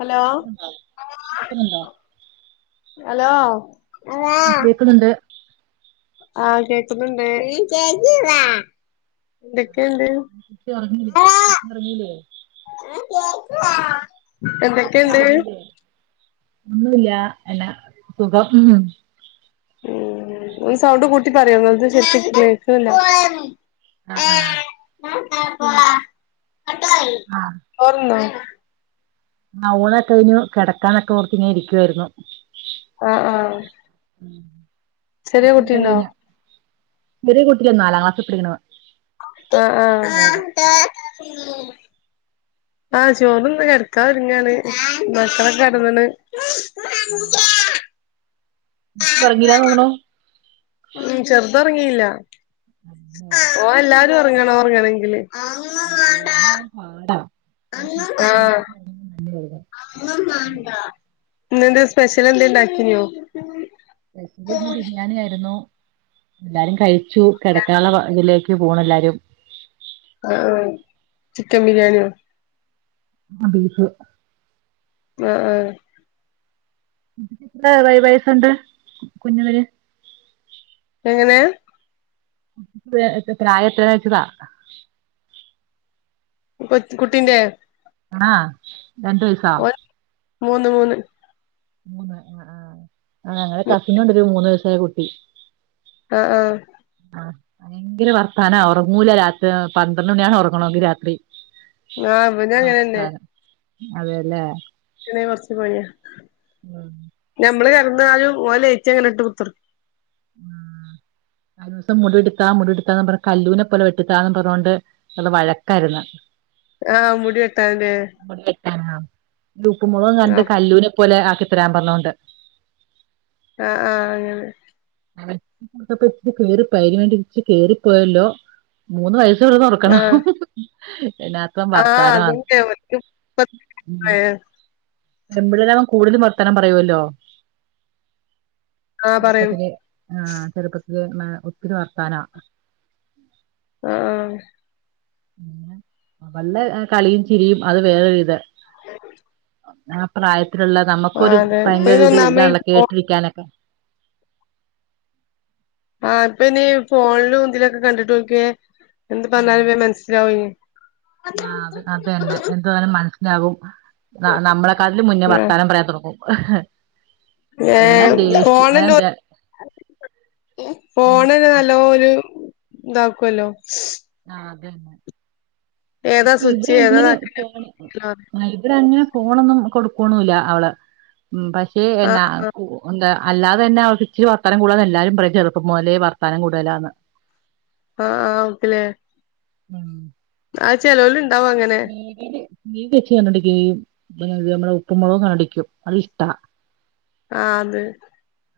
Hello കേക്കുന്നുണ്ടോ hello ആഹ് കേക്കുന്നുണ്ട് ആഹ് കേക്കുന്നുണ്ട് എന്തൊക്കെയുണ്ട് [unintelligible] ഒറങ്ങീലേ [unintelligible] ഒറങ്ങീലേ എന്തക്കെണ്ട് ഒന്നുവില്ലാ എല സുഖം ഉം ഒന്ന് സൗണ്ട് കൂട്ടി പറയോ നിങ്ങള് ശ കേക്ക അ ആഹ് ആ [unintelligible] ആ ഊണക്കയിഞ്ഞു കെടക്കാനൊക്കെ ഓർത്തിങ്ങനെ ഇരിക്കുആയ്രുന്നു ആ ആ ചെരിയ കുട്ടിണ്ടോ? ചെരീകുട്ടി നാലാം ക്ലാസ് തീണ് അ ആ ആഹ് ചോറിന്ന് കെട്ക്കാ ഒര്ങ്ങാണ് മക്കള കെടന്നണ് ട്ടൊർങ്ങീല്ലാ തോന്നുണൂ ഉം ചെർദ റ്ങ്ങീല്ലാ അമ്മോ. ഓല്ലാ ട്ട് ഒറങ്ങണോ ഒറങ്ങണെങ്കില് ആ ഓ അങ്ങനോം പാടാ ആഹ് [unintelligible] [unintelligible] ഇന്നെന്ത്‌ സ്പെഷ്യല് എന്തെണ്ടാക്കിഞ്യോ സ്‌പെഷല്ന്ന് ബിര്യാണി യായിരുന്നു എല്ലാരും കഴിച്ചു കെടക്കാള്ള പ ഇതിലേക്ക് പോണ് എല്ലാരും ആഹ് ചിക്കൻ ബിരിയാണിയോ ആഹ് ബീഫ് ആഹ് ആഹ് എത്ര വയ വയസുണ്ട് കുഞ്ഞതിന് എങ്ങെനെ എത്ര പ്രായ എത്ര ചോയിച്ചതാ കൊച്ച് കുട്ടീന്റെ ആഹ് രണ്ട് വയസാ മൂന്ന് മൂന്ന് മൂന്ന് ആഹ് ആഹ് ആ ഞങ്ങടെ കസിനുമുണ്ടൊരു മൂന്ന് വ യസായ കുട്ടി ആഹ് ആഹ് ആ ഭയങ്കര വർത്താനവാ ഒറങ്ങൂല രാത്രി പന്ത്രണ്ട് മണിയാകും ഒറങ്ങണോങ്കി രാത്രി ആ ഇവനും അങ്ങനെ തന്നെ അതെ അല്ലേ ഇവന് കൊറച്ച് പണിയാ ഉം ഞമ്മള് കെ ടന്നാലും ഓൻ ലൈറ്റങ്ങനെ ഇട്ട് വെക്കല് ആ കഴിഞ്ഞ ദിവസം മുടി എടുക്കാം മുടി എടുക്കാന്ന് പറഞ്ഞ് കല്ലൂനെ പോലെ വെട്ടിത്താന്നും പറഞ്ഞോണ്ട് നല്ല വഴക്കാരുന്നു ആഹ് മുടിവെട്ടാന് ലേ ടുട്ടു മോളും കണ്ട് കല്ലുനെ പോലെ ആക്കിത്തരാൻ പറഞ്ഞോണ്ട്. ആഹ് ആഹ് അങ്ങനെ [unintelligible] കേറിപ്പോയല്ലോ മൂന്ന് വയ [unintelligible] ന്നോർക്കണം ആഹ് ആഹ് അതന്നെ [unintelligible] പെമ്പിള്ളേരാമ്പം കൂട്തലും വർത്താനം പറയുവല്ലോ. പറയൂ ചെറുപ്പത്തില് ആഹ് ചെറുപ്പ [unintelligible] ഒത്തിരി വർത്താനാ. ആഹ് പിന്നെ വല്ല കളിയും ചിരിയും അത് വേറൊരു ഇത് ആ പ്രായ ത്തിലുള്ള നമ്മക്കൊരു അതെ പയങ്കര ഇപ്പയ്ന് ഒരു ഇത് ഒന്നാമെ ഇതാണ് ഇപ്പോ കേട്ടിരിക്കാനൊക്കെ. ആഹ് ഇപ്പയ്നീ ഫോണിലും ദിലൊക്ക കണ്ടിട്ട് ഓൽക്കേ എന്ത് പറഞ്ഞാലുമേ മനസ്സിലാവി ആഹ് അത് അത് തന്നെ എന്താലും മനസ് ഉണ്ടാവും നമ്മളെക്കട്ടിൽ മുന്നേ വർത്താനം പറയാൻ തുടക്കും. ആഹ് എ ഫോണന്ന ദേ- എൻ- ഫോണന്നെ നല്ല ഒരു ഇതാക്കുവല്ലോ ആ അതന്നെ ഏതാ സ്വിച്ച് ഇവടെ ഏതാ അങ്ങനെ ഇതാക്കണ്ടേ പോണ് ആഹ് ഇവിടെങ്ങെ ഫോണൊന്നും കൊടുക്കണല്ല അവള് ഉം പക്ഷേ എന്നാ ആഹ് എന്താ അല്ലാതെ തന്നെ അവ ഇച്ചിരി വർത്തനം കൂടലാന്ന് എല്ലാരും പറയും ചെറുപ്പം മുതലേ വർത്താനം കൂടലാന്ന് ആഹ് ആഹ് ക്കല്ലേ ഉം ആ ചെലോലുണ്ട് നീതില് നീ കച്ച കണ്ണടിക്കുകയും അത് നമ്മുടെ ഉപ്പുമ മുളകം കണ്ടിക്കും അത് ഇഷ്ടാ ആ അത്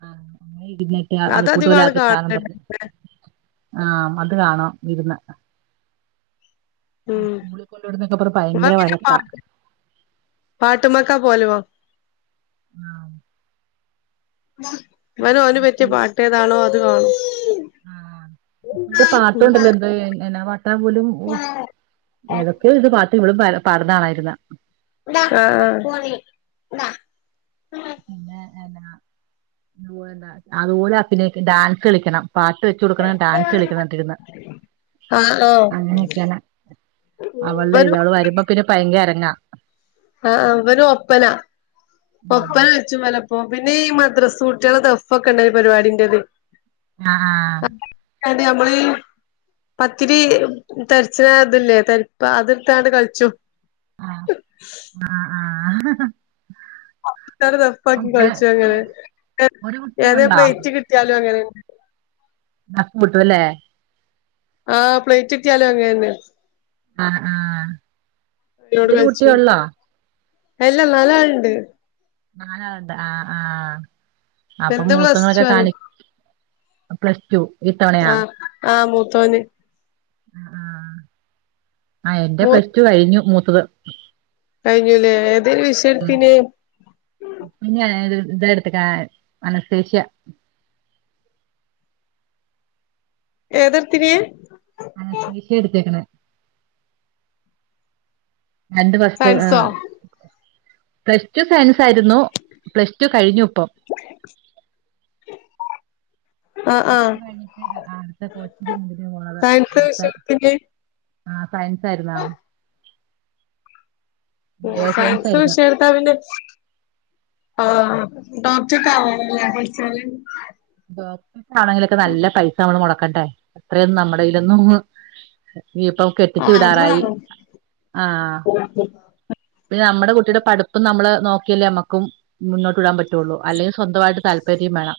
ആഹ് ങ് അത് അതിവാള് കാണ [inaudible] ആഹ് നമ്മുക്ക് കാണാം ഇരുന്ന് ഉം സ്കൂളിൽ കൊണ്ടുവിടുന്നൊക്കെ പറഞ്ഞ് ഭയങ്കര പറഞ്ഞു വഴക്കാ പാട്ട്മക്കാ പോലുവോ ആഹ് അവന് ഓന് പറ്റിയ പാട്ടേതാണോഅത് [inaudible] ആ. ഇത് പാട്ടുണ്ടല്ലോ എന്ത് എന്നാ പാട്ടാ പോലും ഓ [inaudible] ഇവിളും പ പാടന്നാളായിരുന്ന? അ ആ [inaudible] പിന്നൊന്താ [inaudible] അതുപോലെ അ [unintelligible] ഡാൻസ് കളിക്കണം. പാട്ട് വെച്ച് കൊടുക്കണം. ഡാൻസ് [unintelligible] ണ. അങ്ങനെയൊക്കെയാണ്. അവളുടെ ഇത് ഇവനും അവള് വരുമ്പോ പിന്നെ ബയങ്ക ന്ന ആഅ, ഇവന് ഒപ്പന. ഒപ്പന വെച്ച്മല ഇപ്പൊ പിന്നെ ഈ മദ്രസ് കൂട്ടൃള ദെഫ് ഒക്കെ ഉണ്ടായിര്ന്ന് ഈ പരിപാടിന്റെന്ന്. അ ആ. അത് നമ്മളീ പത്തിരി തരിച്ചിന ഇതില്ലേ തരിപ്പ അത്ട്ത്താണ്ട് കളിച്ചു. ആ, ആ ആ ആഹ് ആഹ് ഇത് [unintelligible] ഒരു കുട്ടിയെ ഏതേം ഉള്ളോ പ്ലേറ്റ് കിട്ടിയാലും അങ്ങനന്നെ ശ്വാസം മുട്ടുവല്ലേ ആഹ് പ്ലേറ്റ് കിട്ടിയാലും അങ്ങനന്നെയാണ് ആഹ് ആഹ് ഇതൊരു കുട്ടിയൊള്ളോ എല്ല നാലാള്ണ്ട് നാലാൾണ്ട് ആഹ് ആഹ്. അപ്പൊ വലുത് പ്ലസ് മൂത്തങ്ങളൊക്കെ ടു ആണ് കാണി പ്ലസ് ടു ഇത്തവണയോ? ത്തോന്. ആ ആ ആ ആ എന്റെ മൂ പ്ലസ് ടു കഴിഞ്ഞു മൂ ത്തത്. കഴിഞ്ഞുലേ ഏതെനി വിഷയം എടുത്തീനിയ്. ഇതാ എടുത്തെ കാ അനസ്തേഷ്യ. ഏതാഇടത്ത്തീനിയെ? അനസ്തേഷ്യ എടുത്തേക്ക്ണെ. രണ്ട് വർഷത്തെ സയൻസോ ഏഹ് പ്ലസ് ടു സയൻസ് സായിരുന്നു പ്ലസ് ടു കഴിഞ്ഞു ഇപ്പം. ആഹ് പ്ലസ് ആഹ് ടു കഴിഞ്ഞിട്ട് ആദ്യത്തെ കോച്ചിങ്ന് ഇവടുന്ന് പോണത് സയൻസ് അടുത്ത വിഷയെടുത്തീന് ആ സയൻസ് ആയിരുന്നോ? ഉം സയൻസ് വിഷയെടുത്താ പിന്നെ ഓ ഡോക്ടറ്റക്കെ ആവലല്ലേ പട്‌ച്ചാല്. ബാപ്പി ആണെങ്കിലൊക്കെ നല്ല പൈസ നമ്മള് മുടക്ക ക്കണ്ടേ അത്രയും നമ്മുടെ കൈലൊന്നും ഇനീപ്പം കെട്ടിച്ചു ആഹ് അത് വിടാറായി വേണം ആ. നോക്കിയല്ലേ നമ്മുക്കും മുന്നോട്ട് വിടാൻ പറ്റുള്ളു അല്ലെങ്കിൽ സ്വന്തമായിട്ട് താല്പര്യം മേണം.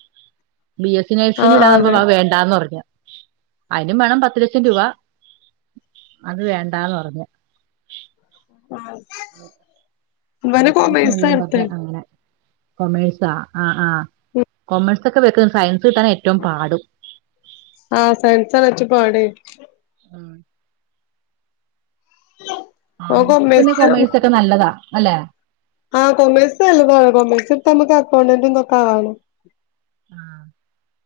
ബി എസ്സി നേഴ്സിന്ന് ആഹ് ആഹ് വിടാന്ന് അതെ പറഞ്ഞപ്പോ അത് വേണ്ടാന്ന് പറഞ്ഞു. അതിനും വേണം പത്തു ലക്ഷം രൂപ അത് വേണ്ടാന്ന് പറഞ്ഞു. ഓൻ കോമേഴ്‌സ്. അത് അനസ്തേഷ്യ എടുത്തെ [unintelligible] അങ്ങനെ കൊമേഴ്സ് ആ ആ. ആ കോമേഴസ് ക്കെക്ക സയൻസ് കിട്ടാൻ ഏറ്റവും പാടും ആഹ സയൻസ വച്ച പോടെേ ഉം ആ പിന്നെ കൊമേഴ്സ് ഒക്കെ നല്ലതാ. അല്ലെ? ആ കൊമേഴ്‌സ് അല്ലതാണ്. കൊമേഴ്‌സ് പ്പം മ്മക്ക് അക്കൗണ്ടന്റും തൊക്കാണ്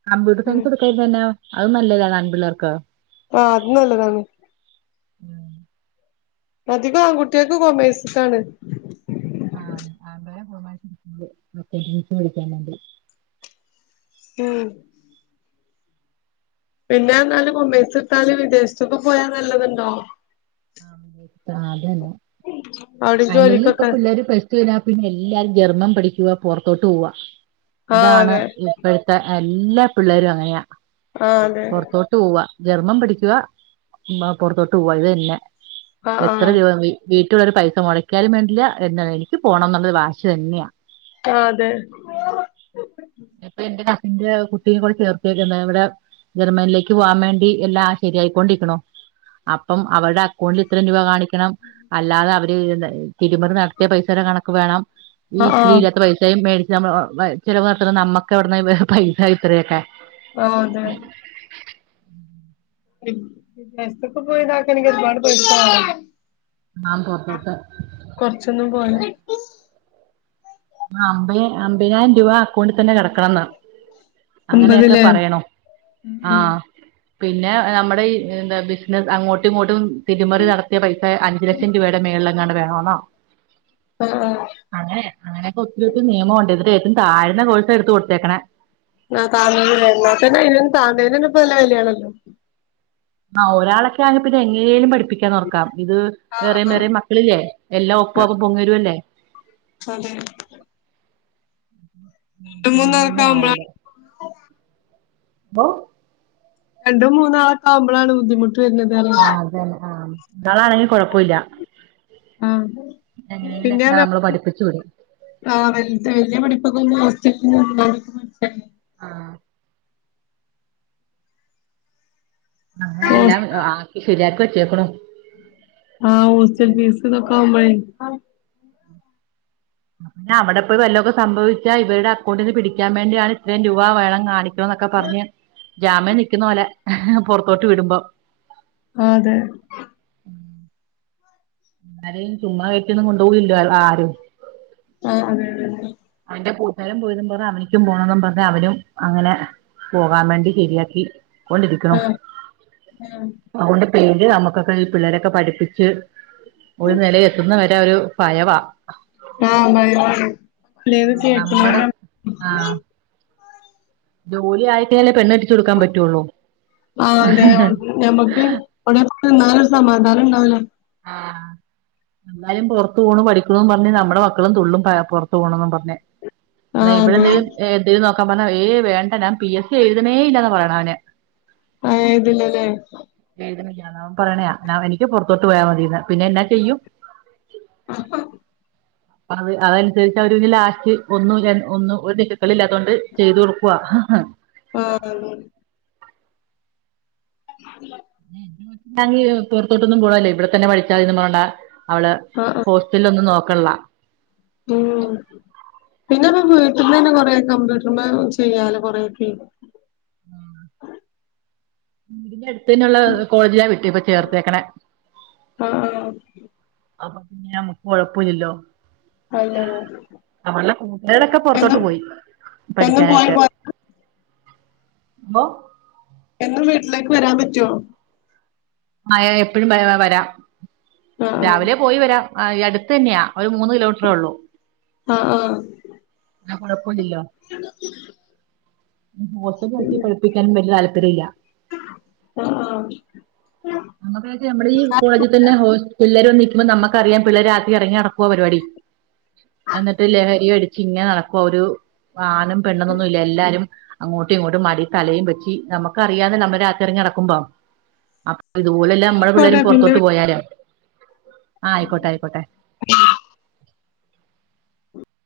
കമ്പ്യൂട്ടർ സയൻസ് എടുത്താലിപ്പ എന്ന? അത് നല്ലതാണാമ്പിള്ളേർക്കാ. ആഹ് അത്ന്നല്ലതാണ്! [unintelligible] അധികം ആൺകുട്ട്യേക്ക് കൊമേസ്സാണ് [unintelligible] തൻ [unintelligible] പിന്നെ [unintelligible] [unintelligible] ആ അതന്നെ അവിടെയും അല്ലെങ്കിലുപ്പ ജോലിക്കൊക്കെ പിള്ളേര് പ്ലസ്ടു കഴിഞ്ഞാ പിന്നെ [unintelligible] യ്യവാ പുൊറത്തോട്ട് പോവാ ഇതാണ് ആഹ് ഇപ്പോഴത്തെ! എല്ലാ പിള്ളേരും അങ്ങനെയാ. അതെ പുൊറത്തോട്ട് പോവാ! ജർമ്മം പിടിക്കുക പുറത്തോട്ട് പോയത് തന്നെ ആഹ് അതെ ആഹ് [unintelligible] ആഹ് എത്രരെ പൈസ മുടക്കിയാലും വേണ്ടില്ല. എനിക്ക് പോണമെന്നുളളത് വാശി തന്നെയാ! ആ അതെ! ഇപ്പൊ എന്റെ കസിന്റെ കുട്ടിയെ കൂടെ ചേർ ത്തേക്കുന്നെ. ഇവിടെ ജർമ്മനിലേക്ക് പോവാൻ വേണ്ടി എല്ലാ ശരിയായിക്കൊണ്ടിരിക്കണു! അപ്പം അവരുടെ അക്കൗണ്ടിൽ ഇത്രയും രൂപ കാണിക്ക അല്ലാതെ അവ? തിരുമറി നടത്തിയ പൈസയുടെ കണക്ക് വേണം. ആഹ് വിട്ട്ല് ആഹ് ല്ലാത്ത പൈസയും വെ [unintelligible] ഇത്രനമ്മുക്ക് എവിടന്ന് പൈസ ഇത്രയൊക്കെ? ആ അതെ! പ്ലസ് ടു ഒക്കെ പോയതാർന്നെ ആ പുറത്തോട്ട് കൊറച്ചൊന്നും പോരാ! ആ അമ്പ അമ്പതിനായിരം രൂപ അക്കൗണ്ടിൽ തന്നെ കിടക്കണംന്ന്! അങ്ങനെയൊക്കെ അമ്പതിലേ പറയണോ? ഉം ആഹ! പിന്നെ നമ്മുടെ എന്താ ബിസിനസ് അങ്ങോട്ടും ഇങ്ങോട്ടും തിരുമറി നടത്തിയ പൈസ അഞ്ച് ലക്ഷം രൂപയുടെ മേള്ല് ങ്ങാണ്ട് വേണന്നോ ആഹ് ആ അങ്ങനക്കെ ഒത്തിരി നിയമണ്ട് ന്നിട്ട് ഏറ്റവും താഴ്ന്ന കോഴ്സ എടുത്ത് കൊടുത്തേക്ക ന്നെ ആ താതേന്നെ മൊത്തത്തില് ഇത് പ്പം താതേന പ്പോലെ ആണ് ആ ഒരാളൊക്കെ ആന്നെ പിന്നെ എങ്ങെനേലും പഠപ്പിക്കും പ്പിക്കാൻ നോക്കാം ഇത് വേറെയും ആഹ് വേറെ മക്കളില്ലേ എല്ലാം ഒപ്പ ഒപ്പ വരുവല്ലേ അതെ മൂന്ന് ഒന്നും പേരൊക്കാവ്മ്പള പ്പൊ രണ്ടോ മൂന്നോ ആള്ണ്ടാവുമ്പോളാണ് ബുദ്ധിമുട്ട് വരുന്നത് ആഹ് അതന്നെ ആഹ് നല്ലാണങ്കി കൊഴ ആ പിന്നെ എങ്ങനെങ്കിലൊക്കെ നമ്മള് പഠിപ്പിച്ചു വിടും ആ വല്ല്യ പഠിപ്പൊക്കെ [unintelligible] ആഹ് അങ്ങനെ ഹോസ് എല്ലാം ആക്കി ശരിയാക്കു ക്ക്ണൂ ആഹ് ഹോസ്റ്റൽ ഫീസ് തൊക്കെ ആവുമ്പളെ ആ പിെ അവിടെപ്പോയി വല്ലതൊക്കെ സംഭവിച്ചാ ഇരുടെ അക്കൗണ്ടിൽ നിന്ന് പിടിക്കാൻ വേണ്ടിയാണ് ഇത്രയും രൂപ വേണം കാണിക്ക ട്ടോന്നൊക്കെ പറഞ്ഞ് ജാമ്യം നിക്കുന്ന പോലെ പൊറത്തോട്ട് വിടുമ്പോ അ അതെ ആരെയും ചുമ്മാ കയറ്റിയൊന്നും കൊണ്ടുപോകല്ല ആരും ആ അതെയതെ എന്റെ കൂട്ടുകാരും പോയതും പറ അവനിക്കും പോണന്നും പറഞ്ഞ് അവനും അങ്ങനെ പോകാൻ വേണ്ടി ശരിയാക്കി കൊണ്ടിരിക്കണോ ആഹ് ആവോണ്ട് നമുക്കൊക്കെ ഈ പിള്ളേരൊക്കെ പഠിപ്പിച്ച് ഒരു നിലയി എത്തുന്ന വരെ ഒരു ഭയവ ആഹ് ലെത് നമ്മടെ കേക്കനോടം ആഹ് ജോലി ആയിട്ടാലേ പെണ്ണെട്ടിച്ചു കൊടുക്കാൻ പറ്റുള്ളൂ. ആ അതെ ഞമ്മക്ക് അടെനിന്നാലോര് സമാന ന്നാലുണ്ടാവല്ലോ ആ എല്ലാവരും പൊറത്തു പോണു പഠിക്ക്ണൂ പറഞ്ഞ് നമ്മടെ മക്കളും തുള്ളും ക പൊറത്തു പോണൊന്നും പറഞ്ഞ് ന്ന ആഹ് അതെ ഇവിടെന്തേലും എതേലും നോ ക്ക പറ്ഞ്ഞ് ഏയ് വേണ്ട ഞാൻ പി എസ് സി എഴുതുന്നേയില്ലാന്നാ പറയണേ അവന് ആ എഴുതില്ലലേ? എഴുതണില്ലാന്നവന് പറയണെ നാ എനിക്ക് പൊറത്തോ ട്ടു പോയാമതിന്ന് രാ പിന്നെന്നാ ചെയ്യും? അത് അതനുസരിച്ച് അവരിനി ലാസ്റ്റ് ഒന്നു ര ഒന്നു ഒരു [unintelligible] ക്കളില്ലാത്തോണ്ട് ചെയ്തതൊടുക്കൊ ആഹ് അതെ [unintelligible] പൊറത്തോട്ടൊന്നും പോവാല്ലെ ഇവടെത്തന്നെ പഠിച്ചാല് മതിയെങ്ങും പോവണ്ടാ അവള് ആഹ് ആഹ് ഹോസ്റ്റല്ലൊന്ന് നോ ക്കള്ളാ ഉം പിന്നൊക്കെ വീട്ടിന്നന്നെ കൊറെയൊക്കെ കമ്പ്യൂട്ടറുമ്മേ ചെയ്യാലോ കൊറെയൊക്കെ [unintelligible] പ്പയിനുള്ള കോളേജിലാ കിട്ടിയെപ്പം ചേർത്തിയേക്കണേ ആഹ് ആഹ് അപ്പ പിന്നെ അമ്മക്ക് കൊഴപ്പൊല്ലില്ലോ [unintelligible] കൂട്ടുകാരൊക്കെ പുറത്തോട്ട് എന്നും പോയി എന്നും പോയി പോരല്ലാ ബോ എന്നും വീട്ടിലേക്ക് വരാൻ പറ്റോ? ആ ഏ എപ്പഴും വരാ വരാ ആഹ് രാവിലെ പോയി വരാം ആ ഈയടുത്തന്നെയാ ഒരു മൂന്ന് കിലോമീറ്ററൊള്ളൂ ആഹ്. ആഹ് ആഹ്. ഞാന് ഫുള്ള് ഓലില്ല ഉം പൊറ്ത്ത് ഉം. മൊടക്കി പഠിപ്പിക്കാനും വല്ല്യ താല്പര്യല്ല ആഹ് ആഹ്. നമ്മള്ക്ക് വിചാരിച്ച ഞമ്മളീ കോളേജി തന്നെ ഹോസ് പിള്ളേര് വന്ന് പിന്നെ നമ്മക്കറിയാം പിള്ളേര് രാത്രി എറങ്ങി നടക്കുവ പരിപാടി എന്നിട്ട് ലഹരി അടിച്ച് ഇങ്ങനെ നടക്കുവ ഒരു ആണും പെണ്ണന്നൊന്നുല്ല എല്ലാരും അങ്ങോട്ടും ഇങ്ങോട്ടും മടി തലയും വെച്ചി നമുക്കറിയാലൊ നമ്മ രാത്രി എറങ്ങി നടക്കുമ്പം അ ഇതുപോലല്ലെ നമ്മടെ പിള്ളേരും ആയിക്കോട്ടെ പിന്നെ പൊറത്തോട്ട് പോയാല് ആ ആയിക്കോട്ടായിക്കോട്ടെ